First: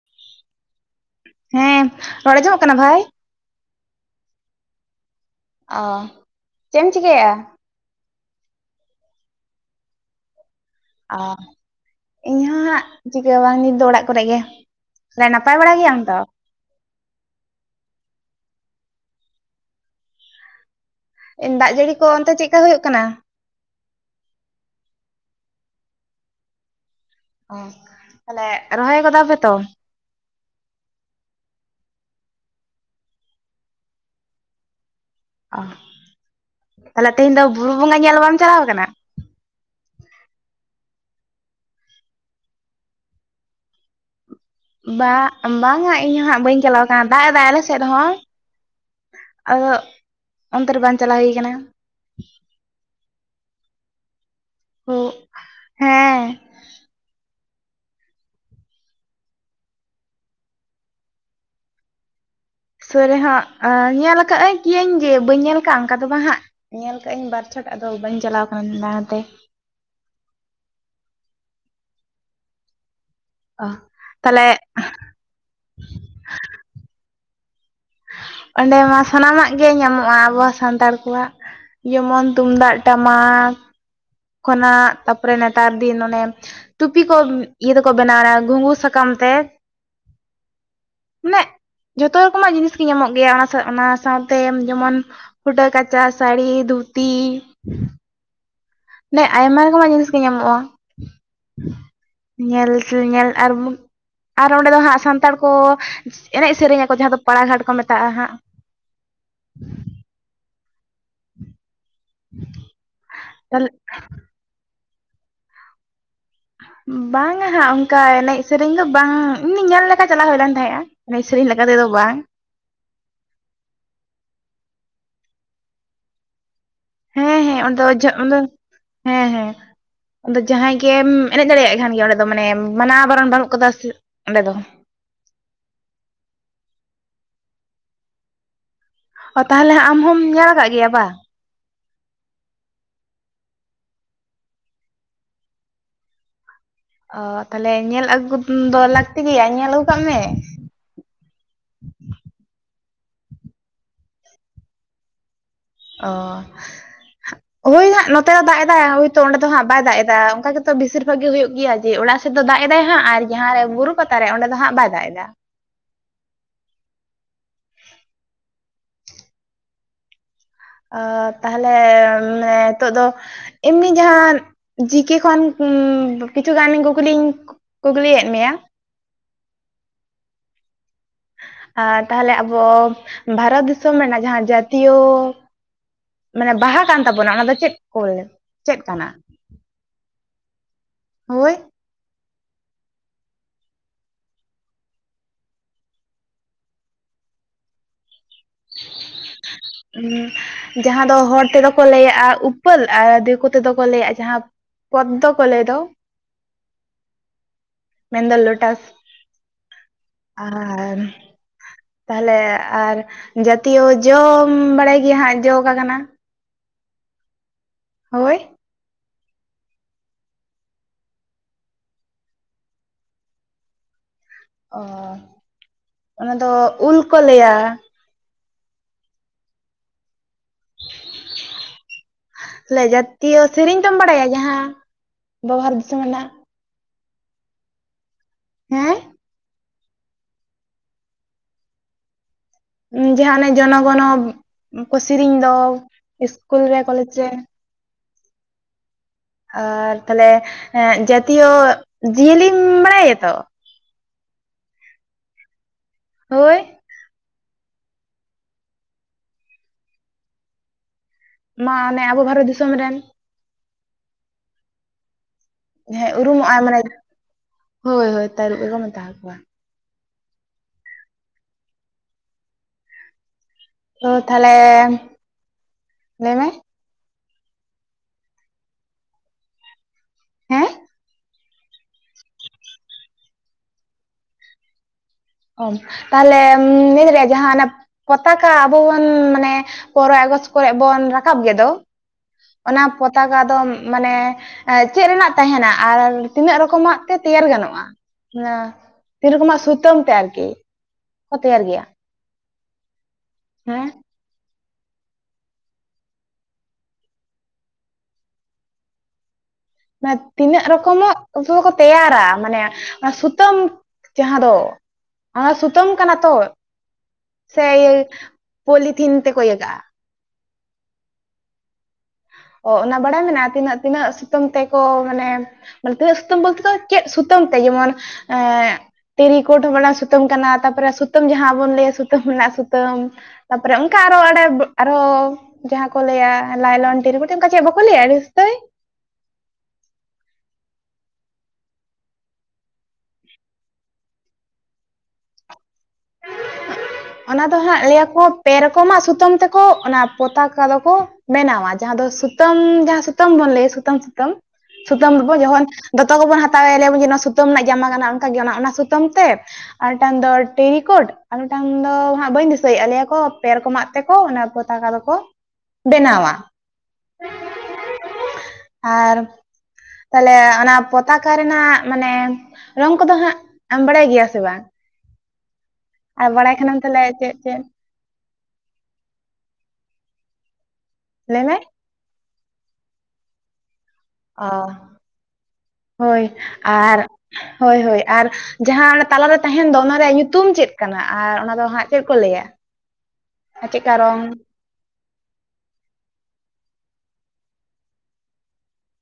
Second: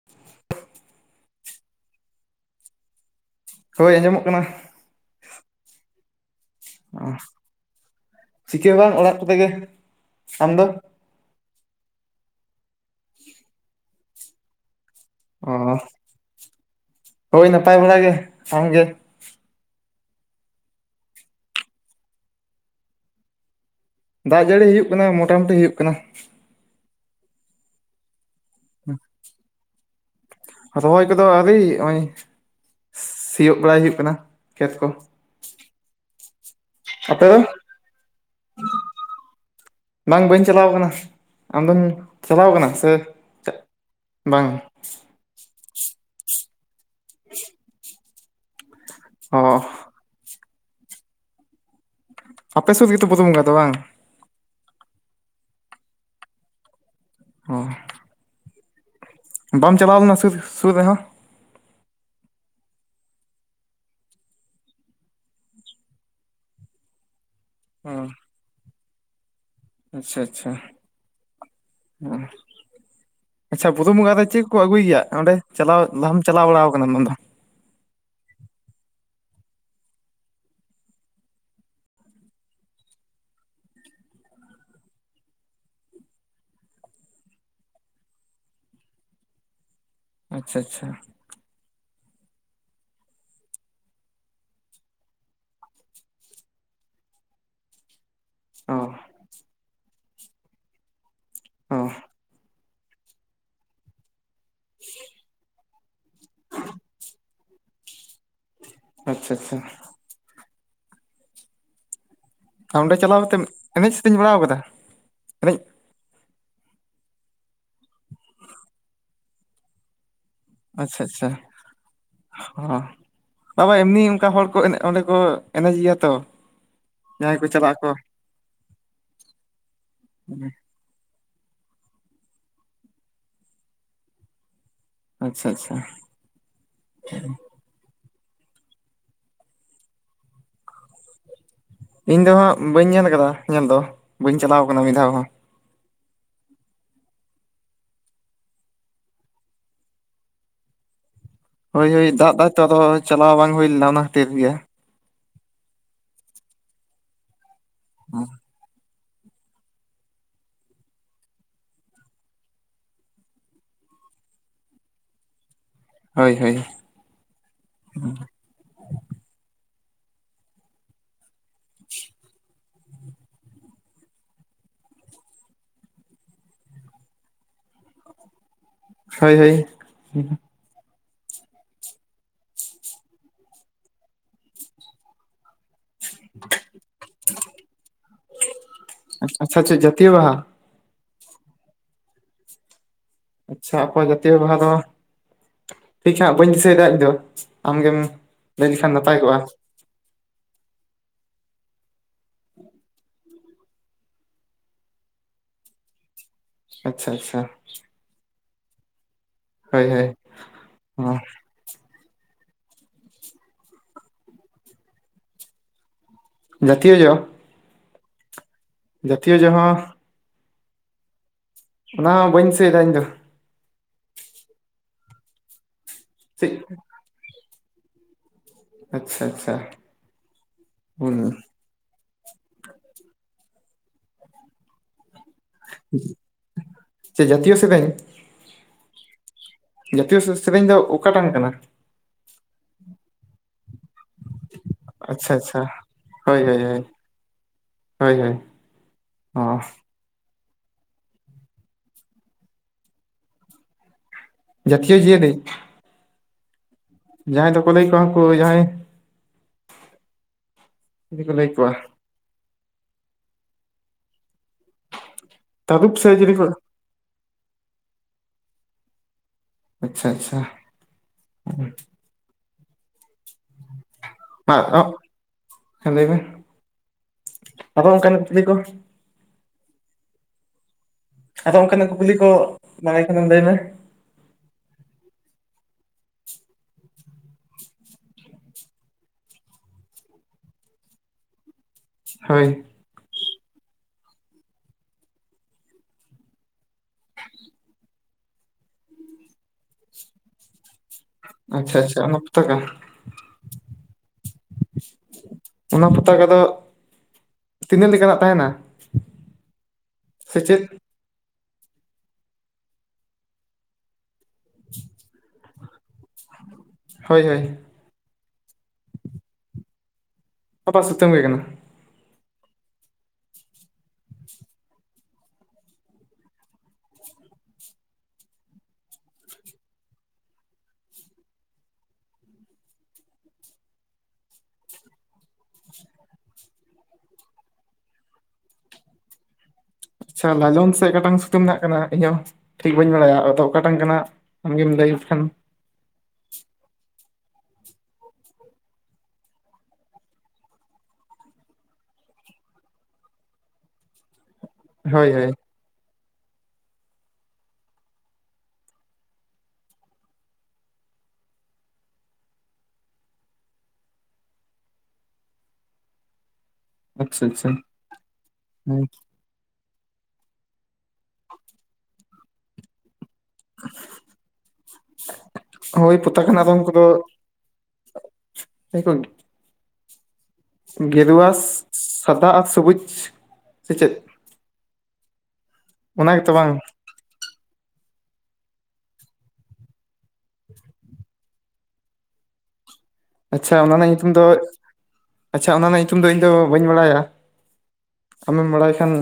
[inaudible] ᱦᱮᱸ ᱨᱚᱲ ᱟᱸᱡᱚᱢᱚᱜ ᱠᱟᱱᱟ ᱵᱷᱟᱭ? ᱦᱳᱭ ᱟᱸᱡᱚᱢᱚᱜ ᱠᱟᱱᱟ᱾ ᱚ ᱪᱮᱫ ᱮᱢ ᱚ ᱪᱤᱠᱟᱹᱭᱮᱜᱼᱟ? ᱪᱤᱠᱟᱹ ᱦᱚᱸ ᱵᱟᱝ ᱚᱲᱟᱜ ᱠᱚᱨᱮ ᱜᱮ, ᱟᱢ ᱫᱚ? ᱚ ᱤᱧ ᱦᱚᱸ ᱦᱟᱸᱜ ᱪᱤᱠᱟᱹ ᱵᱟᱝ ᱱᱤᱛ ᱫᱚ ᱚᱲᱟᱜ ᱠᱚᱨᱮ ᱜᱮ᱾ ᱛᱟᱦᱮᱞᱮ ᱚ ᱱᱟᱯᱟᱭ ᱵᱟᱲᱟ ᱜᱮᱭᱟᱢ ᱛᱚ? ᱦᱳᱭ ᱱᱟᱯᱟᱭ ᱵᱟᱲᱟ ᱜᱮ, ᱟᱢᱜ? ᱫᱟᱜ ᱡᱟᱹᱲᱤ ᱠᱚ ᱚᱱᱛᱮ ᱪᱤᱠᱠᱟ ᱦᱩᱭᱩᱜᱭᱳᱜ ᱠᱟᱱᱟ? ᱫᱟᱜ ᱡᱟᱹᱲᱤ ᱦᱩᱭᱩᱜ ᱠᱟᱱᱟ ᱢᱚᱴᱟᱢᱩᱴᱤ ᱦᱩᱭᱩᱜ ᱠᱟᱱᱟ᱾ ᱚ ᱛᱟᱦᱚᱞᱮ ᱨᱚᱦᱚᱭ ᱜᱟᱫᱟ ᱯᱮ ᱛᱚ? ᱨᱚᱦᱚᱭ ᱠᱚᱫᱚ ᱟᱹᱣᱨᱤ ᱱᱚᱜᱭ ᱥᱤᱻᱥᱤᱭᱳᱜ ᱵᱟᱲᱟᱭ ᱦᱩᱭᱩᱜ ᱠᱟᱱᱟ ᱠᱷᱮᱛ ᱠᱚ᱾ ᱚ ᱛᱟᱦᱚᱞᱮ ᱛᱮᱦᱮᱧ ᱫᱚ ᱵᱩᱨᱩ ᱵᱚᱸᱜᱟ ᱧᱮᱞ ᱵᱟᱢ ᱪᱟᱞᱟᱣ ᱠᱟᱱᱟ? ᱵᱟᱝ ᱵᱟᱹᱧ ᱪᱟᱞᱟᱣ ᱟᱠᱟᱱᱟ, ᱟᱢ ᱫᱚᱢ ᱪᱟᱞᱟᱣ ᱟᱠᱟᱱᱟ ᱥᱮ ᱵᱟᱝ ᱵᱟ ᱵᱟᱝᱟ ᱤᱧ ᱦᱚᱸ ᱦᱟᱜ ᱵᱟᱹᱧ ᱪᱟᱞᱟᱣ ᱠᱟᱱᱟ ᱫᱟᱜ ᱮᱫᱟᱭ ᱟᱞᱮ ᱥᱮᱫ ᱦᱚᱸ᱾ ᱚ ᱟᱫᱚ ᱚᱱᱛᱮ ᱨᱮ ᱵᱟᱝ ᱪᱟᱞᱟᱣ ᱦᱩᱭ ᱠᱟᱱᱟ᱾ ᱟᱯᱮ ᱥᱮᱫ ᱜᱮᱛᱚ ᱵᱩᱨᱩ ᱵᱚᱸᱜᱟ ᱫᱚ ᱵᱟᱝ? ᱦᱳᱜ ᱦᱮᱸ᱾ ᱚ ᱵᱟᱢ ᱪᱟᱞᱟᱣ ᱞᱮᱱᱟ ᱥᱩᱫ ᱥᱩᱨ ᱨᱮ ᱦᱚᱸ? ᱥᱩᱨ ᱨᱮᱦᱚᱸ ᱦᱟᱸᱜ ᱧᱮᱞ ᱟᱠᱟᱫ ᱜᱤᱭᱟᱹᱧ ᱡᱮ ᱵᱟᱹᱧ ᱧᱮᱞ ᱟᱠᱟᱫᱼᱟ ᱚᱱᱠᱟ ᱫᱚ ᱵᱟᱝ ᱦᱟᱸᱜ, ᱧᱮᱞ ᱠᱟᱜᱟᱹᱧ ᱵᱟᱨ [inaudible] ᱪᱷᱚᱴ ᱫᱚ ᱚ ᱵᱟᱹᱧ ᱪᱟᱞᱟᱣ ᱟᱱᱟ ᱛᱮ᱾ ᱟᱪᱪᱷᱟ, ᱟᱪᱪᱷᱟ ᱚ᱾ ᱚ ᱟᱪᱪᱷᱟ ᱵᱩᱨᱩ ᱵᱚᱸᱜᱟ ᱨᱮ ᱪᱮᱫ ᱛᱟᱦᱞᱮ ᱠᱚ ᱟᱹᱜᱩᱭ ᱜᱮᱭ ᱚᱸᱰᱮ ᱪᱟᱞᱟᱣ ᱵᱟᱢ ᱪᱟᱞᱟᱣ ᱵᱟᱲᱟ ᱟᱠᱟᱱᱟ ᱟᱢ ᱫᱚ? ᱚᱸᱰᱮ ᱢᱟ ᱥᱟᱱᱟᱢᱟᱜ ᱜᱮ ᱧᱟᱢᱚᱜᱼᱟ ᱟᱵᱚ ᱥᱟᱱᱛᱟᱲ ᱠᱚᱣᱟᱜ᱾ ᱡᱮᱢᱚᱱ ᱛᱩᱢᱫᱟᱜ ᱴᱟᱢᱟᱠ ᱠᱷᱚᱱᱟᱜ ᱛᱟᱨᱯᱚᱨᱮ ᱱᱮᱛᱟᱨ ᱫᱤᱱ ᱚᱱᱮ ᱴᱩᱯᱤ ᱠᱚ ᱤᱭᱟᱹ ᱫᱚᱠᱚ ᱵᱮᱱᱟᱣᱱᱟ ᱜᱩᱝᱜᱩ ᱥᱟᱠᱟᱢ ᱛᱮ ᱟᱪᱪᱷᱟ ᱟᱪᱪᱷᱟ ᱢᱮᱜ ᱡᱷᱚᱛᱚ ᱨᱚᱠᱚᱢᱟᱜ ᱡᱤᱱᱤᱥ ᱜᱮ ᱧᱟᱢᱚᱜ ᱜᱮᱭᱟ ᱚᱱᱟ ᱥᱟᱶᱛᱮ ᱡᱮᱢᱚᱱ ᱯᱷᱩᱴᱟᱹᱠᱟᱪᱟ ᱥᱟᱲᱤ ᱫᱷᱩᱛᱤ ᱚ ᱚᱸᱰᱮ ᱟᱭᱢᱟ ᱨᱮᱠᱚᱢᱟᱜ ᱡᱤᱱᱤᱥ ᱜᱮ ᱧᱟᱢᱚᱜᱼᱟ, ᱚ ᱧᱮᱞ ᱧᱮᱞ ᱟᱨ ᱢᱩᱠ ᱟᱨ ᱚᱸᱰᱮ ᱫᱚ ᱦᱟᱸᱜ ᱥᱟᱱᱛᱟᱲ ᱠᱚ ᱮᱱᱮᱡ ᱥᱮᱨᱮᱧ ᱟᱠᱚ ᱡᱟᱦᱟᱸ ᱫᱚ ᱯᱟᱲᱟᱜᱷᱟᱴ ᱠᱚ ᱢᱮᱛᱟᱜᱼᱟ ᱦᱟᱸᱜ᱾ ᱟᱪᱪᱷᱟ ᱟᱪᱪᱷᱟ᱾ ᱚᱸᱰᱮ ᱪᱟᱞᱟᱣ ᱠᱟᱛᱮ ᱛᱟᱦᱞᱮ ᱮᱱᱮᱡ ᱥᱮᱨᱮᱧ ᱵᱟᱲᱟ ᱟᱠᱟᱫᱟ? ᱮᱱᱮᱡ ᱵᱟᱝᱟ ᱦᱟᱸᱜ ᱚᱱᱠᱟ ᱮᱱᱮᱡ ᱥᱮᱨᱮᱧ ᱫᱚ ᱵᱟᱝ ᱤᱢᱱᱤ ᱧᱮᱞ ᱞᱮᱠᱟ ᱪᱟᱞᱟᱣ ᱦᱩᱭ ᱞᱮᱱ ᱛᱟᱦᱮᱸᱜᱼᱟ ᱟᱪᱪᱷᱟ ᱮᱱᱮᱡ ᱟᱪᱪᱷᱟ ᱥᱮᱨᱮᱧ ᱞᱮᱠᱟ ᱛᱮᱫᱚ ᱵᱟᱝ ᱦᱚᱸ ᱵᱟ ᱵᱟ ᱮᱢᱱᱤ ᱚᱱᱠᱟ ᱦᱚᱲ ᱠᱚ ᱮᱱᱮ ᱚᱸᱰᱮ ᱠᱚ ᱮᱱᱮᱡ ᱜᱮᱭᱟ ᱛᱚ ᱦᱮᱸ ᱡᱟᱦᱟᱸᱭ ᱠᱚ ᱦᱮᱸ ᱪᱟᱞᱟᱜ ᱟᱫᱚ ᱟᱠᱚ [unintelligible] ᱚᱸᱰᱮ ᱦᱮᱸ ᱦᱮᱸ ᱡᱟᱦᱟᱸᱭ ᱜᱮᱢ ᱮᱱᱮᱡ ᱫᱟᱲᱮᱭᱟᱜ ᱠᱟᱱ ᱜᱮᱭᱟ ᱞᱮ ᱢᱟᱱᱮ ᱢᱟᱱᱟᱣ ᱵᱟᱨᱚᱱ ᱵᱟᱹᱱᱩᱜ ᱠᱟᱫᱟ ᱥᱮ ᱚᱸᱰᱮ ᱫᱚ ᱟᱪᱪᱷᱟ ᱟᱪᱪᱷᱟ ᱚ ᱛᱟᱦᱚᱞᱮ ᱟᱢ ᱦᱚᱢ ᱧᱮᱞ ᱟᱠᱟᱫ ᱜᱮᱭᱟ ᱵᱟᱝ ᱤᱧ ᱫᱚ ᱦᱟᱸᱜ ᱵᱟᱹᱧ ᱧᱮᱞ ᱟᱠᱟᱫᱟ ᱧᱮᱞ ᱫᱚ ᱵᱟᱹᱧ ᱪᱟᱞᱟᱣ ᱟᱠᱟᱱᱟ ᱢᱤᱫ ᱫᱷᱟᱣ ᱦᱚᱸ ᱚ ᱛᱟᱦᱞᱮ ᱧᱮᱞ ᱟᱹᱜᱩ ᱫᱚ ᱞᱟᱹᱠᱛᱤ ᱜᱮᱭᱟ ᱧᱮᱞ ᱟᱹᱜᱩ ᱠᱟᱜ ᱢᱮ ᱦᱳᱭ ᱦᱳᱭ ᱫᱟᱜ ᱫᱟᱭᱛᱚ ᱟᱫᱚ ᱪᱟᱞᱟᱣ ᱵᱟᱝ ᱦᱩᱭ ᱞᱮᱱᱟ ᱚᱱᱟ ᱠᱷᱟᱹᱛᱤᱨ ᱜᱮ ᱚ ᱦᱳᱭ ᱦᱟᱜ ᱱᱚᱛᱮ ᱦᱚᱸ ᱫᱟᱜ ᱮᱫᱟᱭ ᱛᱚ ᱚᱱᱰᱮ ᱫᱚ ᱦᱟᱸ ᱵᱟᱭ ᱫᱟᱜ ᱮᱫᱟ ᱚᱱᱠᱟ ᱜᱮᱛᱚ ᱵᱮᱥᱤᱨ ᱵᱷᱟᱜᱽ ᱜᱮ ᱦᱩᱭᱩᱜ ᱜᱮᱭᱟ ᱡᱮ ᱚᱲᱟᱜ ᱥᱮᱫ ᱫᱚ ᱫᱟᱜ ᱮᱟᱭ ᱦᱟᱸᱜ ᱟᱨ ᱡᱟᱦᱟᱸ ᱨᱮ ᱵᱩᱨᱩ ᱯᱟᱛᱟ ᱨᱮ ᱚᱸᱰᱮ ᱫᱚ ᱦᱟᱜ ᱵᱟᱭ ᱫᱟᱜ ᱮᱫᱟ ᱦᱳᱭ ᱦᱳᱭ ᱚ ᱛᱟᱦᱟᱞᱮ ᱱᱤᱛᱚᱜ ᱫᱚ ᱮᱢᱱᱤ ᱡᱟᱦᱟᱸ ᱡᱤᱠᱮ ᱠᱷᱚᱱ ᱠᱤᱪᱷᱩ ᱜᱟᱱ ᱠᱩᱠᱞᱤᱧ ᱠᱩᱠᱞᱤᱭᱮᱫ ᱢᱮᱭᱟ ᱦᱳᱭ ᱦᱳᱭ ᱟᱨ ᱛᱟᱦᱚᱞᱮ ᱟᱵᱚ ᱵᱷᱟᱨᱚᱛ ᱫᱤᱥᱚᱢ ᱨᱮᱱᱟᱜ ᱡᱟᱦᱟᱸ ᱡᱟᱹᱛᱤᱭᱚ ᱢᱟᱱᱮ ᱵᱟᱦᱟ ᱠᱟᱱ ᱛᱟᱵᱚᱱᱟ ᱚᱱᱟ ᱫᱚ ᱪᱮᱫ ᱠᱚ ᱵᱚᱞᱮ ᱪᱮᱫ ᱠᱟᱱᱟ ᱟᱪᱪᱷᱟ ᱟᱪᱪᱷᱟ ᱡᱟᱛᱤᱭᱚ ᱵᱟᱦᱟ ᱦᱳᱭ ᱟᱪᱪᱷᱟ ᱟᱠᱚᱣᱟᱜ ᱡᱟᱛᱤᱭᱚ ᱵᱟᱦᱟ ᱫᱚ ᱴᱷᱤᱠ ᱦᱟᱜ ᱵᱟᱹᱧ ᱫᱤᱥᱟᱹᱭ ᱮᱫᱟ ᱤᱧ ᱫᱚ ᱟᱢᱜᱮᱢ ᱞᱟᱹᱭ ᱞᱮᱠᱷᱟᱱ ᱱᱟᱯᱟᱭ ᱠᱚᱜᱼᱟ ᱡᱟᱦᱟᱸ ᱫᱚ ᱦᱚᱲ ᱛᱮᱫᱚ ᱠᱚ ᱞᱟᱹᱭᱟᱜᱼᱟ ᱩᱯᱟᱹᱞ ᱟᱨ ᱫᱤᱠᱩ ᱛᱮᱫᱚ ᱠᱚ ᱞᱟᱹᱭᱟᱜᱼᱟ ᱡᱟᱦᱟᱸ ᱯᱚᱫᱫᱚ ᱠᱚ ᱞᱮ ᱫᱚ ᱾ ᱟᱪᱪᱷᱟ ᱟᱪᱪᱷᱟ ᱢᱮᱱ ᱫᱚ ᱞᱳᱴᱟᱥ ᱦᱳᱭ ᱦᱳᱭ ᱟᱨ ᱛᱟᱦᱚᱞᱮ ᱟᱨ ᱡᱟᱛᱤᱭᱚ ᱡᱚ ᱵᱟᱲᱟᱭ ᱜᱮᱮ ᱦᱟᱸᱜ ᱡᱚ ᱠᱟᱱᱟ᱾ ᱡᱟᱹᱛᱤᱭ ᱡᱚ ᱾ ᱦᱳᱭ ᱡᱟᱛᱤᱭᱚ ᱡᱚᱢᱟᱸ, ᱚᱱᱟ ᱦᱚᱸ ᱵᱟᱹᱧ ᱫᱤᱥᱟᱹᱭᱮᱫᱟ ᱤᱧ ᱫᱚ᱾ ᱚᱻ ᱚᱱᱟ ᱫᱚ ᱪᱮᱫ ᱩᱞ ᱠᱩ ᱞᱟᱹᱭᱟ, ᱟᱪᱪᱷᱟ ᱟᱪᱪᱷᱟ ᱩᱞ ᱞᱟ ᱡᱟᱛᱤᱭᱚ ᱥᱮᱨᱤᱧ ᱫᱚᱢ ᱵᱟᱲᱟᱭᱟ ᱡᱟᱦᱟᱸ ᱵᱟ ᱵᱷᱟᱨᱚᱛ ᱫᱤᱥᱚᱢ ᱨᱮᱱᱟᱜ᱾ ᱥᱮ ᱡᱟᱛᱤᱭᱚ ᱥᱮᱨᱤᱧ, ᱦᱮᱸᱻ, ᱾ ᱡᱟᱹᱛᱤᱭᱚ ᱥᱮᱼᱥᱮᱥᱮᱨᱮᱧ ᱫᱚ ᱚᱠᱟᱴᱟᱝ ᱠᱟᱱᱟ? ᱡᱟᱦᱟᱸ ᱚᱱᱮ ᱡᱚᱱᱚᱜᱚᱱᱚ ᱠᱚ ᱟᱪᱪᱷᱟ ᱥᱮᱨᱤᱧ ᱫᱚ ᱟᱪᱪᱷᱟ ᱦᱳᱭ ᱦᱳᱭ ᱤᱥᱠᱩᱞ ᱨᱮ ᱠᱚᱞᱮᱡᱽ ᱨᱮ, ᱦᱳᱭ, ᱦᱳᱭ ᱚ ᱟᱨ ᱛᱟᱦᱚᱞᱮ, ᱮᱸᱼᱫ ᱡᱟᱛᱤᱭᱚ ᱡᱤᱭᱟᱹᱞᱤᱢ ᱵᱟᱲᱟᱭᱟᱛᱚ? ᱡᱟᱛᱤᱭᱚ ᱡᱤᱭᱟᱹᱞᱤ, ᱦᱳᱼᱤᱭ ᱾ ᱡᱟᱦᱟᱸᱭ ᱫᱚᱠᱩ ᱞᱟᱹᱭ ᱠᱚᱣᱟ ᱠᱩ ᱡᱟᱦᱟᱸᱭ, ᱪᱤᱞᱤ ᱠᱚ ᱞᱟᱹᱭ ᱠᱚᱣᱟ ᱢᱟ ᱚᱱᱮ ᱟᱵᱩ ᱵᱷᱟᱨᱚᱛ ᱫᱤᱥᱚᱢ ᱨᱮᱱ, ᱛᱟᱹᱨᱩᱵ ᱦᱮᱸ ᱥᱮ ᱪᱤᱞᱤ ᱠᱚ ᱩᱨᱩᱢᱚᱜ ᱟᱭ ᱢᱟᱱᱮ ᱦᱳᱭ, ᱦᱳᱭ ᱛᱟᱹᱨᱩᱵᱽ ᱜᱮᱠᱚ ᱢᱮᱛᱟᱠᱚᱣᱟ᱾ ᱟᱪᱪᱷᱟ, ᱟᱪᱪᱷᱟ ᱾ ᱛᱚ ᱛᱟᱦᱞᱮ [unintelligible] ᱦᱮᱸ ᱞᱟᱹᱭ ᱢᱮ, ᱟᱫᱚ ᱚᱱᱠᱟᱱ ᱠᱩᱠᱞᱤ ᱠᱚ᱾ ᱦᱮᱸ, ᱟᱫᱚ ᱚᱱᱠᱟᱱᱟᱜ ᱠᱩᱠᱞᱤ ᱠᱚ ᱵᱟᱲᱟᱭ ᱠᱷᱟᱱᱮᱢ ᱞᱟᱹᱭ ᱢᱮ, ᱚ, ᱛᱟᱦᱞᱮ ᱢᱮᱱ ᱨᱮᱭᱟᱜ ᱡᱟᱦᱟᱸ ᱚᱱᱟ ᱯᱛᱟᱠᱟ ᱟᱵᱩ ᱵᱚᱱ ᱢᱟᱱᱮ ᱯᱚᱱᱼᱨᱚᱭ ᱟᱜᱚᱥᱴ ᱠᱚᱨᱮ ᱵᱚᱱ ᱨᱟᱠᱟᱵ ᱜᱮ ᱫᱚ, ᱦᱳᱭ ᱚᱱᱟ ᱯᱚᱛ ᱛᱟᱜᱟ ᱫᱚᱢ, ᱢᱟᱱᱮ, ᱪᱮᱫ ᱨᱮᱱᱟᱜ ᱛᱟᱦᱮᱱᱟ? ᱟᱨ ᱛᱤᱱᱟᱹᱜ ᱨᱚᱠᱚᱢᱟᱜ ᱛᱮ, ᱛᱮᱭᱟᱨ ᱜᱟᱱᱚᱜᱼᱟ? ᱚᱱᱟ ᱛᱤᱨᱚᱠᱚᱢᱟ ᱥᱩᱛᱟᱹᱢ ᱛᱮ ᱟᱨᱠᱤ, ᱠᱚ ᱛᱮᱭᱟᱨ ᱟᱼᱪᱪᱷᱟ, ᱜᱮᱭᱟ ᱪᱪᱷᱟ, ᱚᱱᱟ ᱯᱚᱛᱟᱠᱟ ᱦᱮᱸ, ᱚᱱᱟ ᱯᱚᱛᱟᱠᱟ ᱫᱚ ᱛᱤᱱᱟᱹᱜ ᱞᱮᱠᱟᱱᱟᱜ ᱛᱟᱦᱮᱸᱱᱟ, [unintelligible] ᱛᱤᱱᱟᱹᱜ ᱨᱚᱠᱚᱢᱳᱜ ᱠᱚ ᱛᱮᱭᱟᱨᱟ, ᱢᱟᱱᱮ, ᱥᱩᱛᱟᱹᱢ ᱡᱟᱦᱟᱸ ᱫᱚ ᱚᱱᱟ ᱥᱩᱛᱟᱹᱢ ᱠᱟᱱᱟ ᱛᱚ, ᱦᱳᱭ ᱦᱳᱭ ᱥᱮ ᱤᱭᱟ. ᱯᱚᱞᱤᱛᱷᱤᱱ ᱛᱮᱠᱚ ᱤᱭᱟᱹᱠᱟᱜᱼᱟ, ᱟᱫᱚ ᱥᱮᱛᱳᱝ ᱮ ᱠᱟᱱᱟ ᱾ ᱚ ᱚᱱᱟ ᱵᱟᱲᱟᱭ ᱢᱮᱱᱟᱜᱼᱟ ᱛᱤᱱᱟᱹᱜ ᱛᱤᱱᱟᱹᱜ ᱥᱤᱛᱩᱝ ᱛᱮᱠᱚ ᱢᱟᱱᱮ ᱢᱟᱱᱮ ᱛᱤᱱᱟᱹᱜ ᱥᱩᱛᱟᱹᱢ ᱵᱚᱞᱛᱮ ᱫᱚ ᱪᱮᱫ ᱥᱩᱛᱟᱹᱢ ᱛᱮ? ᱡᱮᱢᱚᱱ ᱮᱸ ᱴᱤᱨᱤᱠᱚᱴ ᱦᱚᱸ [unintelligible] ᱥᱩᱛᱟᱹᱢ ᱠᱟᱱᱟ ᱛᱟᱯᱚᱨᱮ ᱥᱩᱛᱟᱹᱢ ᱡᱟᱦᱟᱸ ᱵᱚᱱ ᱞᱟᱹᱭᱟ ᱥᱩᱛᱟᱹᱢ ᱨᱮᱱᱟᱜ ᱥᱩᱛᱟᱹᱢ᱾ ᱛᱟᱯᱚᱨᱮ ᱚᱱᱠᱟ ᱟᱨᱚ [inaudible] ᱟᱨᱚ ᱡᱟᱦᱟᱸ ᱠᱚ ᱞᱟᱹᱭᱟ ᱞᱟᱭᱞᱚᱱ ᱴᱤᱨᱤᱠᱳᱴ ᱚᱱᱠᱟ ᱪᱮᱫ ᱵᱟᱠᱚ ᱞᱟᱹᱭᱟ [unintelligible] ᱟᱪᱪᱷᱟ ᱞᱟᱭᱞᱚᱱ ᱥᱮ ᱚᱠᱟᱴᱟᱝ ᱥᱩᱛᱟᱹᱢ ᱨᱮᱱᱟᱜ ᱟᱠᱟᱱᱟ, ᱤᱧ ᱦᱚᱸ ᱴᱷᱤᱠ ᱵᱟᱹᱧ ᱵᱟᱲᱟᱭᱟ? ᱟᱫᱚ ᱚᱠᱟᱴᱟᱝ ᱠᱟᱱᱟ ᱾ ᱟᱢᱜᱮᱢ ᱞᱟᱹᱭ ᱞᱮᱠᱷᱟᱱ? ᱚᱱᱟ ᱫᱚ ᱦᱟᱸᱜ, ᱞᱟᱹᱭ ᱟᱠᱩ, ᱯᱮ ᱨᱚᱠᱚᱢᱟᱜ ᱥᱩᱛᱟᱹᱢ ᱛᱮᱠᱚ, ᱚᱱᱟ ᱯᱚᱛᱟᱠᱟ ᱫᱚ ᱠᱩ ᱵᱮᱱᱟᱣᱟ, ᱡᱟᱦᱟᱸ ᱫᱚ ᱥᱩᱛᱟᱹᱢ, ᱡᱟᱦᱟᱸ ᱥᱩᱛᱟᱹᱢ ᱵᱚᱱ ᱞᱟᱹᱭᱟ ᱾ ᱥᱩᱛᱟᱹᱢ, ᱥᱩᱛᱟᱹᱢ ᱦᱳᱭ ᱥᱩᱛᱟᱹᱢ ᱨᱮ ᱦᱳᱭ ᱵᱚ, ᱡᱮᱢᱚᱱ ᱫᱚᱛᱚ ᱜᱮᱵᱚᱱ ᱦᱟᱛᱟᱣᱮ ᱞᱟᱹᱭᱟᱵᱚᱱ ᱡᱮ ᱱᱚᱶᱟ ᱥᱩᱛᱟᱹᱢ ᱨᱮᱱᱟᱜ ᱡᱟᱢᱟ ᱠᱟᱱᱟ ᱚᱱᱠᱟᱜᱮ ᱚᱱᱟ ᱚᱱᱟ ᱥᱩᱛᱟᱹᱢ ᱛᱮ ᱟᱨ ᱢᱤᱫ ᱴᱟᱝ ᱫᱚ ᱴᱮᱨᱤᱠᱳᱴ ᱟᱨ ᱢᱤᱫ ᱴᱟᱝ ᱫᱚ ᱦᱟᱸᱜ ᱵᱟᱹᱧ ᱫᱤᱥᱟᱹᱭᱮᱫᱼᱟ ᱞᱮᱭᱟ ᱠᱚ ᱯᱮ ᱨᱠᱚᱢᱟᱜ ᱛᱮᱠᱚ ᱚᱱᱟ ᱯᱚᱛᱟᱠᱟ ᱫᱚᱠᱚ ᱵᱮᱱᱟᱣᱟ? ᱟᱪᱪᱷᱟ ᱟᱪᱪᱷᱟ ᱦᱮᱸ ᱟᱨ ᱛᱟᱦᱞᱮ ᱚᱱᱟ ᱯᱚᱛᱟᱠᱟ ᱨᱮᱱᱟᱜ ᱢᱟᱱᱮ ᱨᱚᱝ ᱠᱚᱫᱚ ᱦᱟᱸᱜ ᱟᱢ ᱵᱟᱲᱟᱭ ᱜᱮᱭᱟ ᱥᱮ ᱵᱟᱝ ᱦᱳᱭ ᱟᱨ ᱯᱚᱛᱟᱠᱟ ᱨᱮᱱᱟᱜ ᱵᱟᱲᱟᱭ ᱨᱚᱝ ᱠᱷᱟᱱᱮᱢ ᱠᱚᱫᱚ ᱛᱟᱦᱞᱮ ᱪᱮᱫ ᱪᱮᱫ [unintelligible] ᱜᱮᱨᱣᱟᱥ ᱞᱟᱹᱭ ᱢᱮ ᱥᱟᱫᱟ ᱟᱨ ᱥᱚᱵᱩᱡ ᱥᱮᱪᱮᱫ ᱚ ᱦᱳᱭ ᱜᱮᱛᱚ ᱵᱟᱝ ᱟᱨ ᱦᱳᱭ ᱦᱳᱭ ᱟᱨ ᱡᱟᱦᱟᱸ ᱚᱱᱟ ᱛᱟᱞᱟᱨᱮ ᱛᱟᱦᱮᱱ ᱫᱚ ᱚᱱᱟ ᱨᱮᱭᱟᱜ ᱧᱩᱛᱩᱢ ᱪᱮᱫ ᱠᱟᱱᱟ ᱟᱨ ᱚᱱᱟ ᱫᱚ ᱦᱟᱸᱜ ᱪᱮᱫ ᱠᱚ ᱞᱟᱹᱭᱟ ᱟᱪᱪᱷᱟ ᱟᱨ ᱚᱱᱟ ᱨᱮᱱᱟᱜ ᱪᱮᱫᱠᱟ ᱧᱩᱛᱩᱢ ᱨᱚᱝ ᱫᱚ ᱟᱪᱪᱷᱟ ᱚᱱᱟ ᱨᱮᱱᱟᱜ ᱧᱩᱛᱩᱢ ᱫᱚ ᱤᱧ ᱫᱚ ᱵᱟᱹᱧ ᱵᱟᱲᱟᱭᱟ ᱟᱢᱮᱢ ᱵᱟᱲᱟᱭ ᱠᱷᱟᱱ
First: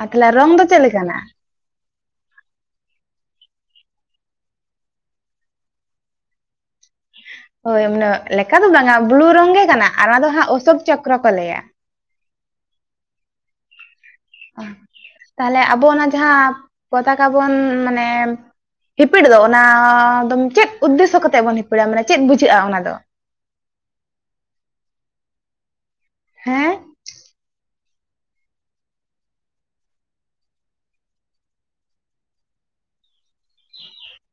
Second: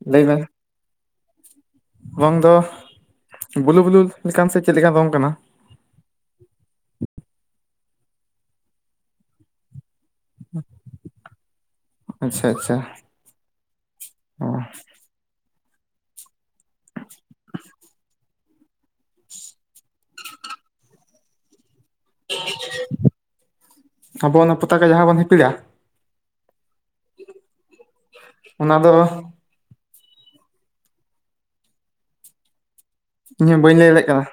ᱟᱨ ᱞᱟᱹᱭ ᱛᱟᱦᱚᱞᱮ ᱢᱮ ᱨᱚᱝ ᱫᱚ ᱪᱮᱫ ᱞᱮᱠᱟᱱᱟ ᱨᱚᱝ ᱫᱚ ᱵᱞᱩ ᱵᱞᱩ ᱞᱮᱠᱟᱱ ᱥᱮ ᱪᱮᱫ ᱞᱮᱠᱟᱱ ᱨᱚᱝ ᱠᱟᱱᱟ ᱦᱳᱭ ᱩᱱᱟᱹᱜ [unintelligible] ᱞᱮᱠᱟ ᱫᱚ ᱵᱟᱝᱟ ᱵᱞᱩ ᱨᱚᱝ ᱜᱮ ᱠᱟᱱᱟ ᱟᱨ ᱚᱱᱟ ᱫᱚ ᱦᱟᱸᱜ ᱚᱥᱳᱠ ᱪᱚᱠᱨᱚ ᱠᱚ ᱞᱟᱹᱭᱟ ᱟᱪᱪᱷᱟ ᱟᱪᱪᱷᱟ ᱚ, ᱛᱟᱦᱞᱮ ᱟᱵᱚ ᱚᱱᱟ ᱡᱟᱦᱟᱸ ᱯᱚᱛᱠᱟ ᱵᱚᱱ ᱢᱟᱱᱮ ᱦᱤᱯᱤᱲ ᱫᱚ ᱚᱱᱟ ᱫᱚᱢ ᱪᱮᱫ ᱩᱫᱽᱫᱮᱥᱥᱚ ᱠᱟᱛᱮᱫ ᱵᱚᱱ ᱦᱤᱯᱤᱲᱟ ᱢᱟᱱᱮ ᱪᱮᱫ ᱵᱩᱡᱷᱟᱹᱜᱼᱟ ᱚᱱᱟ ᱫᱚ ᱟᱵᱚ ᱚᱱᱟ ᱯᱚᱛᱟᱠᱟ ᱡᱟᱦᱟᱸ ᱵᱚᱱ ᱦᱤᱯᱤᱲᱟ ᱦᱮᱸ ᱚᱱᱟ ᱫᱚ ᱤᱧ ᱦᱚᱸ ᱵᱟᱹᱧ ᱞᱟᱹᱭ ᱫᱟᱲᱭᱟᱜ ᱠᱟᱱᱟ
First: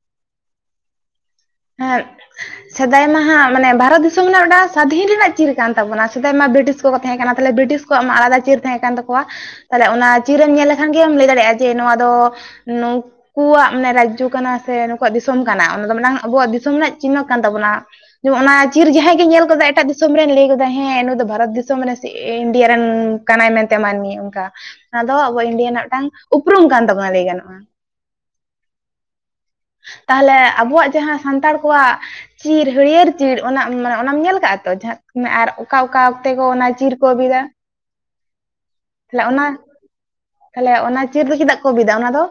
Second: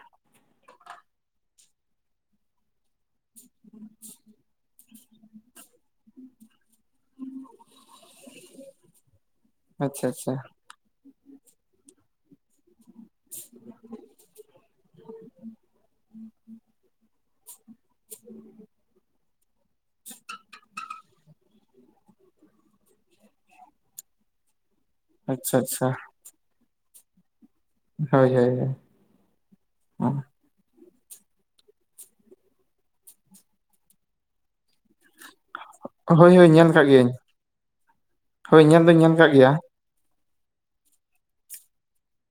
ᱟᱨ [inaudible] ᱥᱮᱫᱟᱭ ᱢᱟ ᱦᱟᱸᱜ ᱢᱟᱱᱮ ᱵᱷᱟᱨᱚᱛ ᱫᱤᱥᱚᱢ ᱨᱮᱱᱟᱜ ᱢᱤᱫᱴᱟᱝ ᱥᱟᱫᱷᱤᱱ ᱨᱮᱱᱟᱜ ᱪᱤᱨ ᱠᱟᱱ ᱛᱟᱵᱚᱱᱟ ᱥᱮᱫᱟᱭ ᱢᱟ ᱵᱨᱤᱴᱤᱥ ᱠᱚ ᱠᱚ ᱛᱟᱦᱮᱸ ᱠᱟᱱᱟ ᱛᱟᱦᱚᱞᱮ ᱵᱨᱤᱴᱤᱥ ᱩᱱᱠᱩ ᱣᱟᱜ ᱢᱟ ᱟᱞᱟᱫᱟ ᱪᱤᱨ ᱛᱟᱦᱮᱸ ᱠᱟᱱ ᱛᱟᱠᱚᱣᱟ ᱛᱟᱦᱚᱞᱮ ᱟᱪᱪᱷᱟ ᱚᱱᱟ ᱟᱪᱪᱷᱟ ᱪᱤᱨᱮᱢ ᱧᱮᱞ ᱞᱮᱠᱷᱟᱱ ᱜᱮᱢ ᱞᱟᱹᱭ ᱫᱟᱲᱮᱭᱟᱜᱼᱟ ᱡᱮ ᱱᱚᱣᱟ ᱫᱚ ᱱᱩᱠᱩᱣᱟᱜ ᱢᱟᱱᱮ ᱨᱟᱡᱽᱡᱚ ᱠᱟᱱᱟ ᱥᱮ ᱱᱩᱠᱩᱣᱟᱜ ᱫᱤᱥᱚᱢ ᱠᱟᱱᱟ ᱚᱱᱟ ᱫᱚ ᱢᱮᱱᱟᱝ ᱟᱵᱚᱣᱟᱜ ᱫᱤᱥᱚᱢ ᱨᱮᱱᱟᱜ ᱪᱤᱱᱱᱚ ᱠᱟᱱ ᱛᱟᱵᱚᱱᱟ ᱡᱮᱢ [inaudible] ᱚᱱᱟ ᱪᱤᱨ ᱡᱟᱦᱟᱸᱭ ᱜᱮ ᱧᱮᱞ ᱜᱚᱫᱟᱭ ᱮᱴᱟᱜ ᱫᱤᱥᱚᱢ ᱨᱮᱱ ᱞᱟᱹᱭ ᱫᱚᱫᱟᱭ ᱦᱮᱸ ᱱᱩᱭ ᱫᱚ ᱵᱷᱟᱨᱚᱛ ᱫᱤᱥᱚᱢ ᱢᱟᱱᱮ [unintelligible] ᱤᱱᱰᱤᱭᱟ ᱨᱮᱱ ᱠᱟᱱᱟᱭ ᱢᱮᱱᱛᱮ ᱢᱟᱹᱱᱢᱤ ᱚᱱᱠᱟ ᱚᱱᱟ ᱫᱚ ᱟᱵᱚ ᱟᱪᱪᱷᱟ ᱤᱱᱰᱤᱭᱟ ᱨᱮᱱᱟᱜ ᱟᱪᱪᱷᱟ ᱢᱤᱫᱴᱟᱝ ᱩᱯᱨᱩᱢ ᱠᱟᱱ ᱛᱟᱵᱚᱱᱟ ᱞᱟᱹᱭ ᱜᱟᱱᱚᱜᱼᱟ ᱦᱳᱭ ᱦᱳᱭ ᱦᱳᱭ ᱛᱟᱦᱚᱞᱮ ᱟᱵᱚᱣᱟᱜ ᱡᱟᱦᱟᱸ ᱥᱟᱱᱛᱟᱲ ᱠᱚᱣᱟᱜ ᱪᱤᱨ ᱦᱟᱹᱨᱭᱟᱹᱲ ᱪᱤᱨ ᱚᱱᱟ ᱢᱟᱱᱮ ᱚᱱᱟᱢ ᱧᱮᱞ ᱠᱟᱜᱼᱟ ᱛᱚ ᱡᱟᱦᱟᱸ ᱟᱨ ᱚᱠᱟ ᱚᱠᱟ ᱚ ᱚᱠᱛᱮ ᱦᱳᱭ ᱠᱚ ᱦᱳᱭ ᱚᱱᱟ ᱧᱮᱞ ᱠᱟᱜ ᱪᱤᱨ ᱠᱚ ᱜᱤᱭᱟᱹᱧ ᱵᱤᱫᱼᱟ ᱦᱳᱭ ᱧᱮᱞ ᱫᱩᱧ ᱧᱮᱞ ᱟᱠᱟᱫ ᱜᱮᱭᱟ ᱛᱟᱦᱚᱞᱮ ᱚᱱᱟ ᱪᱤᱨ ᱫᱚ ᱪᱮᱫᱟᱜ ᱠᱚ ᱵᱤᱫᱟ ᱚᱱᱟ ᱫᱚ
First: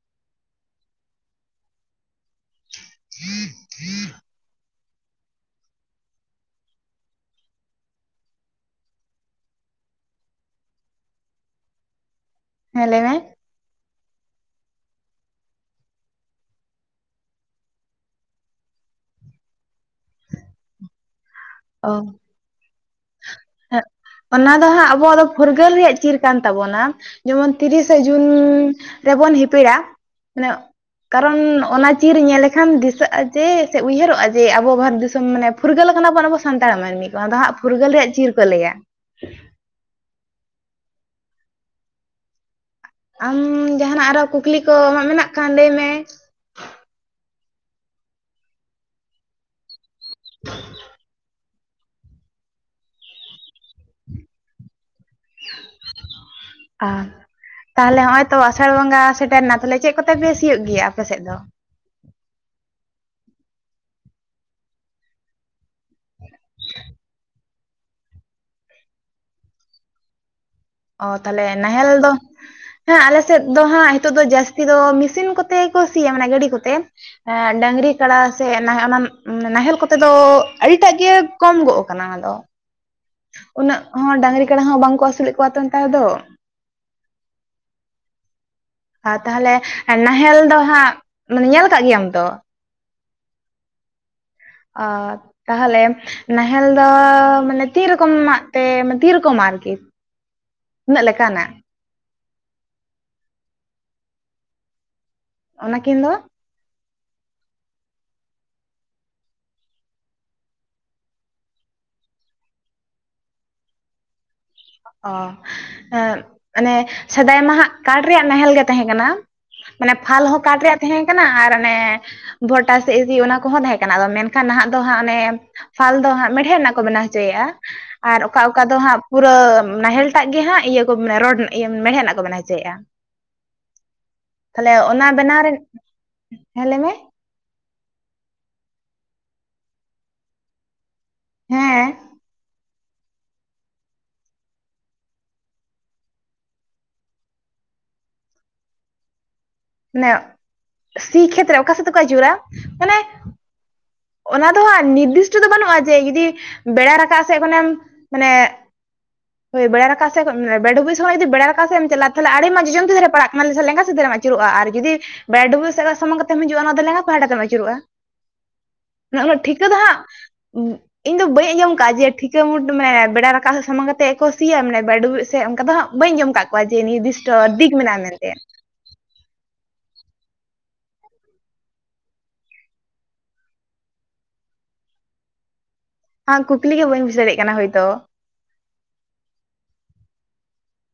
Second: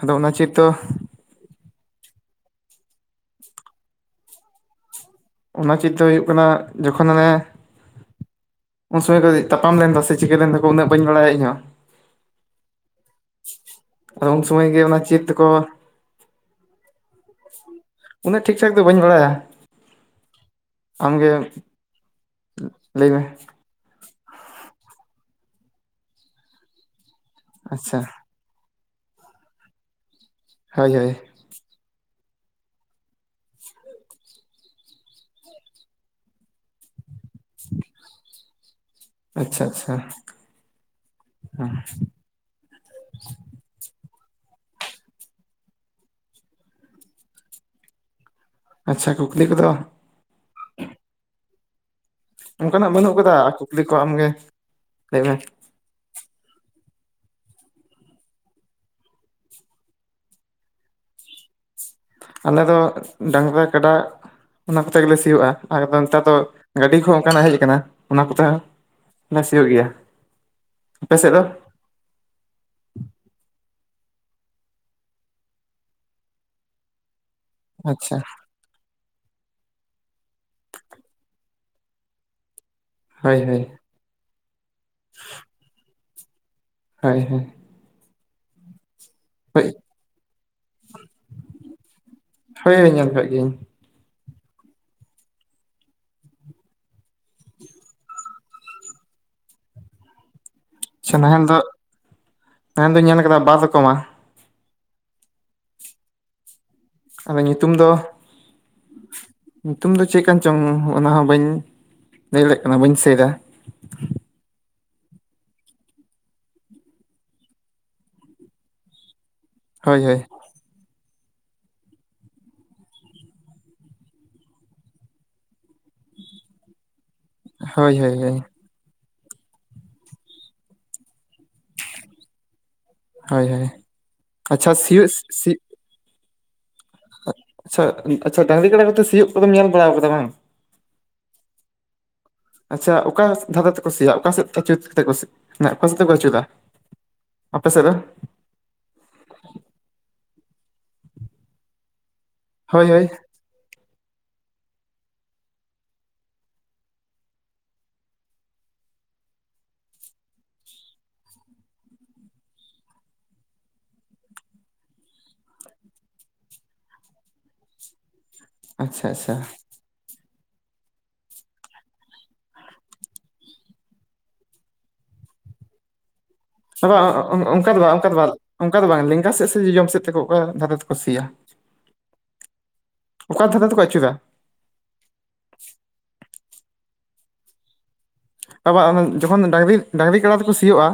ᱟᱫᱚ ᱚᱱᱟ ᱪᱮᱫ ᱫᱚ ᱚᱱᱟ ᱪᱤᱨ ᱫᱚ ᱦᱩᱭᱩᱜ ᱠᱟᱱᱟ ᱡᱚᱠᱷᱚᱱ ᱚᱱᱮ ᱩᱱ ᱥᱚᱢᱚᱭ ᱫᱚ ᱛᱟᱯᱟᱢ ᱞᱮᱱ ᱫᱚ ᱥᱮ ᱪᱤᱠᱟᱹ ᱞᱮᱱ ᱫᱚᱠᱚ ᱩᱱᱟᱹᱜ ᱵᱟᱹᱧ ᱵᱟᱲᱟᱭᱟ ᱤᱧ ᱦᱚᱸ ᱦᱮᱸ ᱞᱟᱹᱭ ᱢᱮ ᱟᱫᱚ ᱩᱱ ᱥᱚᱢᱚᱭ ᱜᱮ ᱚᱱᱟ ᱪᱤᱨ ᱫᱚᱠᱚ ᱩᱱᱟᱹᱜ ᱴᱷᱤᱠ ᱴᱷᱟᱠ ᱫᱚ ᱵᱟᱹᱧ ᱵᱟᱲᱟᱭᱟ ᱟᱢᱜᱮ ᱞᱟᱹᱭ ᱢᱮ ᱦᱮᱸ ᱚᱱᱟ ᱫᱚ ᱦᱟᱸᱜ ᱟᱵᱚᱣᱟᱜ ᱫᱚ ᱯᱷᱩᱨᱜᱟᱹᱞ ᱨᱮᱭᱟᱜ ᱪᱤᱨ ᱠᱟᱱ ᱛᱟᱵᱚᱱᱟ ᱡᱮᱢᱚᱱ ᱛᱤᱨᱤᱥᱮ ᱟᱪᱪᱷᱟ ᱡᱩᱱ ᱨᱮᱵᱚᱱ ᱦᱤᱯᱤᱲᱟ ᱢᱟᱱᱮ ᱦᱳᱭ ᱦᱳᱭ ᱠᱟᱨᱚᱱ ᱚᱱᱟ ᱪᱤᱨ ᱧᱮᱞ [inaudible] ᱠᱷᱟᱱ ᱫᱤᱥᱟᱹᱜᱼᱟ ᱡᱮ ᱥᱮ ᱩᱭᱦᱟᱹᱨᱚᱜᱼᱟ ᱡᱮ ᱟᱵᱚ ᱵᱷᱟᱨᱚᱛ ᱫᱤᱥᱚᱢ ᱢᱟᱱᱮ ᱯᱷᱩᱨᱜᱟᱹᱞ ᱠᱟᱱᱟᱵᱚᱱ ᱟᱵᱚ ᱥᱟᱱᱛᱟᱲ ᱢᱟᱹᱱᱢᱤ ᱠᱚ ᱫᱚ ᱦᱟᱸᱜ ᱯᱷᱩᱨᱜᱟᱹᱞ ᱨᱮᱭᱟᱜ ᱪᱤᱨ ᱠᱚ ᱞᱟᱹᱭᱟ ᱟᱪᱪᱷᱟ ᱟᱪᱪᱷᱟ [inaudible] ᱟᱢ ᱡᱟᱦᱟᱱᱟᱜ ᱟᱨᱚ ᱠᱩᱠᱞᱤ ᱠᱚ ᱟᱢᱟᱜ ᱢᱮᱱᱟᱜ ᱠᱷᱟᱱ ᱞᱟᱹᱭ ᱢᱮ ᱟᱪᱪᱷᱟ ᱠᱩᱠᱞᱤ ᱠᱚ ᱫᱚ ᱚᱱᱠᱟᱱᱟᱜ ᱵᱟᱹᱱᱩᱜ ᱟᱠᱟᱫᱟ ᱠᱩᱠᱞᱤ ᱠᱚ ᱟᱢᱜᱮ ᱞᱟᱹᱭ ᱢᱮ ᱟ [unintelligible] ᱛᱟᱦᱚᱞᱮ ᱱᱚᱜ ᱚᱭ ᱛᱚ ᱟᱥᱟᱲ ᱵᱚᱸᱜᱟ ᱥᱮᱴᱮᱨ ᱮᱱᱟ ᱛᱟᱦᱚᱞᱮ ᱪᱮᱫ ᱠᱚᱛᱮ ᱯᱮ ᱥᱤᱭᱟᱹ ᱜᱮᱭᱟ ᱟᱯᱮᱥᱮᱫ ᱫᱚ ᱟᱞᱮ ᱫᱚ ᱰᱟᱝᱨᱟ ᱠᱟᱰᱟ ᱚᱱᱟ ᱠᱚᱛᱮ ᱜᱮᱞᱮ ᱥᱤᱭᱳᱜᱼᱟ ᱟᱞᱮ ᱫᱚ ᱱᱮᱛᱟᱨ ᱫᱚ ᱜᱟᱹᱰᱤ ᱠᱚᱦᱚ ᱚᱱᱠᱟᱱᱟᱜ ᱦᱮᱡ ᱟᱠᱟᱱᱟ ᱚᱱᱟ ᱠᱚᱛᱮ ᱥᱤᱭᱳᱜ ᱜᱮᱭᱟ ᱚ ᱟᱯᱮ ᱥᱮᱫ ᱫᱚ ᱛᱟᱦᱚᱞᱮ ᱱᱟᱦᱮᱞ ᱫᱚ ᱦᱮᱸ ᱟᱞᱮ ᱥᱮᱫ ᱫᱚ ᱦᱟᱸᱜ ᱱᱤᱛᱚᱜ ᱫᱚ ᱡᱟᱹᱥᱛᱤ ᱫᱚ ᱢᱮᱥᱤᱱ ᱠᱚᱛᱮ ᱜᱮ ᱠᱚ ᱥᱤᱭᱟ ᱢᱟᱱᱮ ᱜᱟᱹᱰᱤ ᱠᱚᱛᱮ ᱦᱮᱸ ᱰᱟᱝᱨᱤ ᱠᱟᱲᱟ ᱟᱪᱪᱷᱟ ᱥᱮ [unintelligible] ᱚᱱᱟ ᱱᱟᱦᱮᱞ ᱠᱚᱛᱮ ᱫᱚ ᱟᱹᱰᱤᱴᱟᱜ ᱜᱮ ᱠᱚᱢ ᱜᱚᱜ ᱠᱟᱱᱟ ᱚᱱᱟ ᱫᱚ ᱦᱳᱭ ᱦᱳᱭ ᱩᱱᱟᱹᱜ ᱦᱚᱸ ᱰᱟᱹᱟᱝᱨᱤ ᱠᱟᱰᱟ ᱦᱚᱸ ᱵᱟᱝᱠᱚ ᱟᱹᱥᱩᱞᱮᱫ ᱠᱚᱣᱟ ᱛᱚ ᱱᱮᱛᱟᱨ ᱫᱚ ᱦᱳᱭ ᱦᱳᱭ ᱟᱨ ᱛᱟᱦᱚᱞᱮ ᱦᱳᱭ ᱱᱟᱦᱮᱞ ᱫᱚ ᱦᱟᱸᱜ ᱢᱟᱱᱮ ᱧᱮᱞ ᱠᱟᱜ ᱜᱮᱭᱟᱢ ᱛᱚ ᱦᱳᱭ ᱧᱮᱞ ᱠᱟᱜ ᱜᱤᱧ ᱟ ᱛᱟᱦᱚᱞᱮ ᱱᱟᱦᱮᱞ ᱫᱚ ᱢᱟᱱᱮ ᱛᱤᱱ ᱨᱚᱠᱚᱢᱟᱜ ᱢᱟᱱᱮ ᱛᱤᱱ ᱨᱚᱠᱚᱢ ᱟᱨᱠᱤ ᱛᱤᱱᱟᱹᱜ ᱟᱪᱪᱷᱟ ᱱᱟᱦᱮᱞ ᱞᱮᱠᱟᱱᱟᱜ ᱫᱚ ᱱᱟᱦᱮᱞ ᱫᱚᱧ ᱧᱮᱞ ᱟᱠᱟᱫᱟ ᱵᱟᱨ ᱨᱚᱠᱚᱢᱟ ᱚᱱᱟᱠᱤᱱ ᱫᱚ ᱟᱫᱚ ᱧᱩᱛᱩᱢ ᱫᱚ ᱧᱩᱛᱩᱢ ᱫᱚ ᱪᱮᱫᱠᱟᱱ ᱪᱚᱝ ᱚᱱᱟ ᱦᱚᱸ ᱵᱟᱹᱧ ᱞᱟᱹᱭ ᱫᱟᱲᱮ ᱠᱟᱱᱟ ᱵᱟᱹᱧ ᱫᱤᱥᱟᱹᱭ ᱮᱫᱟ ᱚ [unintelligible] ᱢᱟᱱᱮ ᱥᱮᱫᱟᱭ ᱢᱟ ᱦᱟᱸᱜ ᱠᱟᱴ ᱨᱮᱭᱟᱜ ᱱᱟᱦᱮᱞ ᱜᱮ ᱛᱟᱦᱮᱸ ᱠᱟᱱᱟ ᱢᱟᱱᱮ ᱦᱳᱭ ᱦᱳᱭ ᱯᱷᱟᱞ ᱦᱚᱸ ᱠᱟᱴ ᱨᱮᱭᱟᱜ ᱛᱟᱦᱮᱸ ᱠᱟᱱᱟ ᱟᱨ ᱚᱱᱮ ᱵᱷᱴᱟ ᱥᱮ [unintelligible] ᱚᱱᱟ ᱠᱚᱦᱚᱸ ᱛᱟᱦᱮᱸ ᱠᱟᱱᱟ ᱢᱮᱱᱠᱷᱟᱱ ᱱᱟᱦᱟᱜ ᱫᱚ ᱦᱟᱸᱜ ᱚᱱᱮ ᱯᱷᱟᱞ ᱫᱚ ᱦᱟᱸᱜ ᱢᱮᱲᱦᱮᱫ ᱨᱮᱱᱟᱜ ᱠᱚ ᱵᱮᱱᱟᱣ ᱦᱚᱪᱚᱭᱮᱫᱼᱟ ᱦᱳᱭ ᱦᱳᱭ ᱟᱨ ᱦᱳᱭ ᱚᱠᱟ ᱚᱠᱟ ᱫᱚ ᱦᱟᱸᱜ ᱯᱩᱨᱟᱹ ᱱᱟᱦᱮᱞ ᱴᱟᱜ ᱜᱮ ᱦᱟᱸᱜ ᱤᱭᱟᱹ ᱠᱚ ᱨᱚᱲ ᱤᱭᱟᱹ ᱢᱮᱦᱮᱫ ᱨᱮᱱᱟᱜ ᱠᱚ ᱵᱮᱱᱟ ᱦᱚᱪᱚᱭᱮᱫᱼᱟ ᱦᱳᱭ ᱦᱳᱭ ᱛᱟᱦᱞᱮ ᱟᱪᱪᱷᱟ ᱚᱱᱟ ᱥᱤᱭᱳᱜ ᱵᱮᱱᱟᱣ ᱥᱤ ᱨᱮᱱ ᱦᱮᱸ ᱞᱟᱹᱭ ᱢᱮ ᱟᱪᱪᱷᱟ ᱟᱪᱪᱷᱟ ᱰᱟᱝᱨᱤ ᱠᱟᱰᱟ ᱠᱚᱫᱚ ᱥᱤᱭᱳᱜ ᱠᱚᱫᱚᱢ ᱧᱮᱞ ᱵᱟᱲᱟ ᱠᱟᱫᱟ ᱵᱟᱝ ᱦᱮᱸ ᱟᱪᱪᱷᱟ ᱚᱠᱟ ᱫᱷᱟᱨᱮ ᱛᱮᱠᱚ ᱥᱤᱭᱟᱜᱼᱟ ᱚᱠᱟ ᱥᱮᱫ ᱟᱹᱪᱩ ᱠᱟᱛᱮ [inaudible] ᱢᱟᱱᱮ ᱚᱠᱟ ᱥᱮᱫ ᱛᱮᱠᱚ ᱟᱹᱪᱩᱟ ᱚᱯᱮ ᱥᱮᱫ ᱫᱚ [inaudible] ᱢᱟᱱᱮ ᱥᱤ ᱠᱷᱮᱛᱨᱮ ᱚᱠᱟ ᱥᱮᱫ ᱛᱮ ᱠᱚ ᱡᱩᱨᱟ ᱦᱳᱭ ᱢᱟᱱᱮ ᱦᱳᱭ ᱚᱱᱟ ᱫᱚ ᱦᱟᱸᱜ ᱱᱤᱨᱫᱤᱥᱴᱚ ᱫᱚ ᱵᱟᱹᱱᱩᱜᱼᱟ ᱡᱮ ᱡᱩᱫᱤ ᱵᱮᱲᱟ ᱨᱟᱠᱟᱵ ᱥᱮᱫ ᱠᱷᱚᱱᱮᱢ ᱢᱟᱱᱮ ᱦᱳ ᱵᱮᱲᱟ ᱨᱟᱠᱟᱯ ᱥᱮᱫ [unintelligible] ᱥᱚᱢᱚᱭ ᱡᱩᱤ ᱵᱮᱲᱟ ᱨᱟᱠᱟᱯ ᱥᱮᱫ ᱪᱟᱞᱟᱜ ᱟᱢ ᱛᱚᱞᱮ ᱟᱹᱰᱤ ᱢᱚ ᱡᱚᱢᱫ ᱛᱤ ᱫᱷᱟᱨᱮ ᱯᱟᱲᱟᱜ ᱠᱟᱱᱟ ᱥᱮ ᱞᱮᱸᱜᱟ ᱥᱮᱫ ᱟᱹᱪᱩᱨᱚᱜᱼᱟ ᱟᱨ ᱡᱩᱫᱤ ᱵᱲᱟ [unintelligible] ᱥᱮᱫ ᱥᱟᱢᱟᱝ ᱠᱟᱛᱮᱢ ᱦᱤᱡᱩᱜᱼᱟ ᱚᱱᱟ ᱫᱚ ᱞᱟᱸᱜᱟ ᱯᱟᱦᱴᱟ ᱛᱮᱢ ᱟᱹᱪᱩᱨᱚᱜᱼᱟ ᱟᱪᱪᱷᱟ ᱟᱪᱪᱷᱟ ᱚᱱᱟᱹ ᱴᱷᱤᱠᱟᱹ ᱫᱚ ᱦᱟᱸᱜ [inaudible] ᱤᱧ ᱫᱚ ᱵᱟᱹᱧ ᱟᱸᱚᱢ ᱠᱟᱫ ᱡᱮ ᱴᱷᱤᱠᱟᱹ ᱢᱩᱴ ᱢᱮ ᱵᱮᱲᱟ ᱨᱟᱠᱟᱵ ᱥᱟᱢᱟᱝ ᱠᱟᱛᱮ ᱛᱮ ᱠᱚ ᱥᱤᱭᱟ ᱢᱟᱱᱮ [inaudible] ᱥᱮ ᱚᱱᱠᱟ ᱫᱚ ᱦᱟᱸᱜ ᱵᱟᱹᱧ ᱟᱸᱡᱚᱢ ᱠᱟᱜ ᱠᱚᱣᱟ ᱡᱮ ᱵᱟᱝ ᱱᱤᱨᱫᱤᱥᱴᱚ ᱚᱱᱠᱟ ᱫᱤᱠ ᱫᱚ ᱵᱟᱝ ᱢᱮᱱᱟᱜᱼᱟ ᱚᱱᱠᱟ ᱫᱚ ᱢᱮᱱᱛᱮ ᱵᱟᱝ ᱚᱱᱠᱟ ᱫᱚ ᱵᱟᱝ ᱞᱮᱸᱜᱟ ᱥᱮᱫ ᱥᱮ ᱡᱚᱡᱚᱢ ᱥᱮᱫ ᱛᱮᱠᱚ ᱚᱠᱟ ᱫᱷᱟᱨᱮ ᱛᱮᱠᱚ ᱥᱤᱭᱟ ᱚᱠᱟ ᱫᱷᱟᱨᱮ ᱛᱮᱠᱚ ᱟᱹᱪᱩᱨᱟ [unintelligible] ᱠᱩᱠᱞᱤ ᱜᱮ ᱵᱟᱹᱧ ᱵᱩᱡ ᱫᱟᱲᱭᱟᱜ ᱠᱟᱱᱟ ᱦᱳᱭᱛᱳ ᱵᱟ ᱵᱟᱝ ᱡᱚᱠᱷᱚᱱ ᱰᱟᱝᱨᱤ ᱰᱟᱝᱨᱤ ᱠᱟᱰᱟ ᱛᱮᱠᱚ ᱥᱤᱭᱳᱜᱼᱟ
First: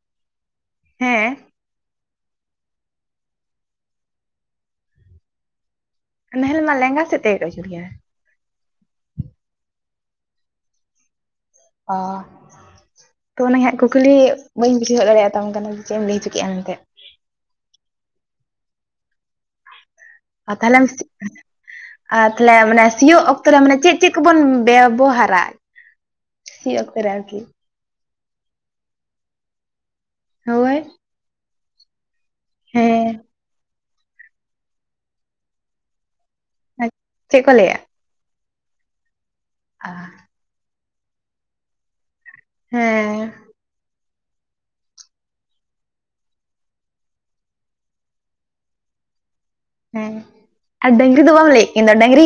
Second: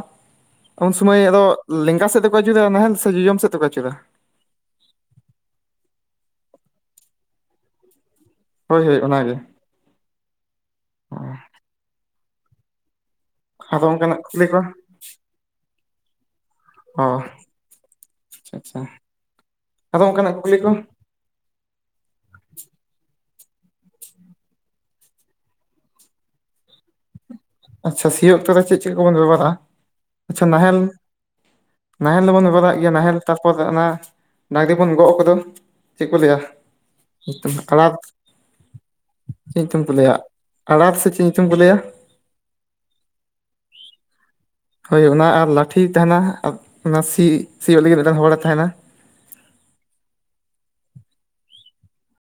ᱩᱱᱥᱩᱢᱚᱭ ᱦᱮᱸ ᱟᱫᱚ ᱞᱮᱸᱜᱟ ᱥᱮᱫ ᱛᱮ [inaudible] ᱠᱚ ᱟᱹᱪᱩᱨᱟ ᱱᱟᱦᱮᱞ ᱥᱮ ᱡᱚᱡᱚᱢ ᱥᱮᱫ ᱠᱚ ᱟᱹᱪᱩᱨᱟ ᱱᱟᱦᱮᱞ ᱢᱟ ᱞᱮᱸᱜᱟ ᱥᱮᱫ ᱛᱮᱜᱮ ᱠᱚ ᱟᱪᱩᱨ ᱜᱮᱭᱟ ᱦᱳᱭ ᱦᱳᱭ ᱚᱱᱟᱜ ᱜᱮ ᱚ ᱛᱚ ᱚᱱᱟ ᱦᱟᱸᱜ ᱟᱫᱚ ᱠᱩᱠᱞᱤ ᱚᱱᱠᱟᱱᱟᱜ ᱠᱚ ᱵᱟᱹᱧ [inaudible] ᱛᱟᱢ ᱠᱟᱱᱟ ᱪᱮᱫ ᱮᱢ ᱞᱟᱹᱭ ᱦᱚᱪ ᱠᱮᱫᱼᱟ ᱢᱮᱱᱛᱮᱫ ᱦᱚᱸ ᱟᱪᱪᱷᱟ ᱟᱪᱪᱷᱟ ᱟᱫᱚ ᱚᱱᱠᱟᱱᱟᱜ ᱟ ᱠᱩᱠᱞᱤ ᱠᱚ ᱛᱟᱦᱚᱞᱮᱢ- ᱟᱨ ᱛᱟᱦᱚᱞᱮ ᱢᱟᱱᱮ ᱥᱤᱭᱳᱜ ᱚᱠᱛᱚ ᱨᱮ ᱢᱟᱱᱮ ᱪᱮᱫ ᱪᱮᱫ ᱠᱚ ᱵᱚᱱ ᱵᱮᱵᱚᱦᱟᱨᱟ ᱥᱤ ᱚᱠᱛᱮ ᱨᱮ ᱟᱨᱠᱤ ᱟᱪᱪᱷᱟ ᱥᱤᱭᱳ ᱚᱠᱛᱚ ᱫᱚ ᱪᱮᱫ ᱪᱮᱫ ᱠᱚᱵᱚᱱ ᱵᱮᱵᱚᱦᱟᱨᱟ ᱟᱪᱪᱷᱟ ᱱᱟᱦᱮᱞ ᱦᱳᱭ ᱱᱟᱦᱮᱞ ᱫᱚᱵᱚᱱ ᱵᱮᱵᱚᱦᱟᱨ ᱮᱫ ᱜᱮᱭᱟ ᱱᱟᱦᱮᱞ ᱦᱮᱸ ᱛᱟᱨᱯᱚᱨ ᱚᱱᱟ ᱰᱟᱝᱨᱤ ᱵᱚᱱ ᱜᱚᱜ ᱠᱟᱫᱚ ᱪᱮᱫ ᱠᱚ ᱞᱟᱹᱭᱟ ᱪᱮᱫ ᱠᱚ [inaudible] ᱞᱟᱹᱭᱟ ᱛᱟᱞᱟ ᱪᱮᱫ ᱧᱩᱛᱩᱢ ᱠᱚ ᱞᱟᱹᱭᱟ ᱟᱲᱟᱥ ᱥᱮ ᱪᱮᱫ ᱧᱩᱛᱩᱢ ᱠᱚ ᱞᱟᱹᱭᱟ ᱦᱮᱸ ᱦᱳᱭ ᱚᱱᱟ ᱟᱨ ᱞᱟᱴᱷᱤ ᱛᱟᱦᱮᱱᱟ ᱟᱨ ᱚᱱᱟ ᱥᱤ ᱥᱤᱭᱳᱜ ᱞᱟᱹᱜᱤᱫ ᱢᱮᱫᱴᱟᱝ ᱦᱚᱲᱮ ᱛᱟᱦᱮᱱᱟ ᱦᱮᱸ ᱟᱨ ᱰᱟᱹᱝᱨᱤ ᱫᱚ ᱵᱟᱢ ᱞᱟᱹᱭᱮᱜ ᱠᱤᱧ ᱫᱚ ᱰᱟᱹᱝᱨᱤ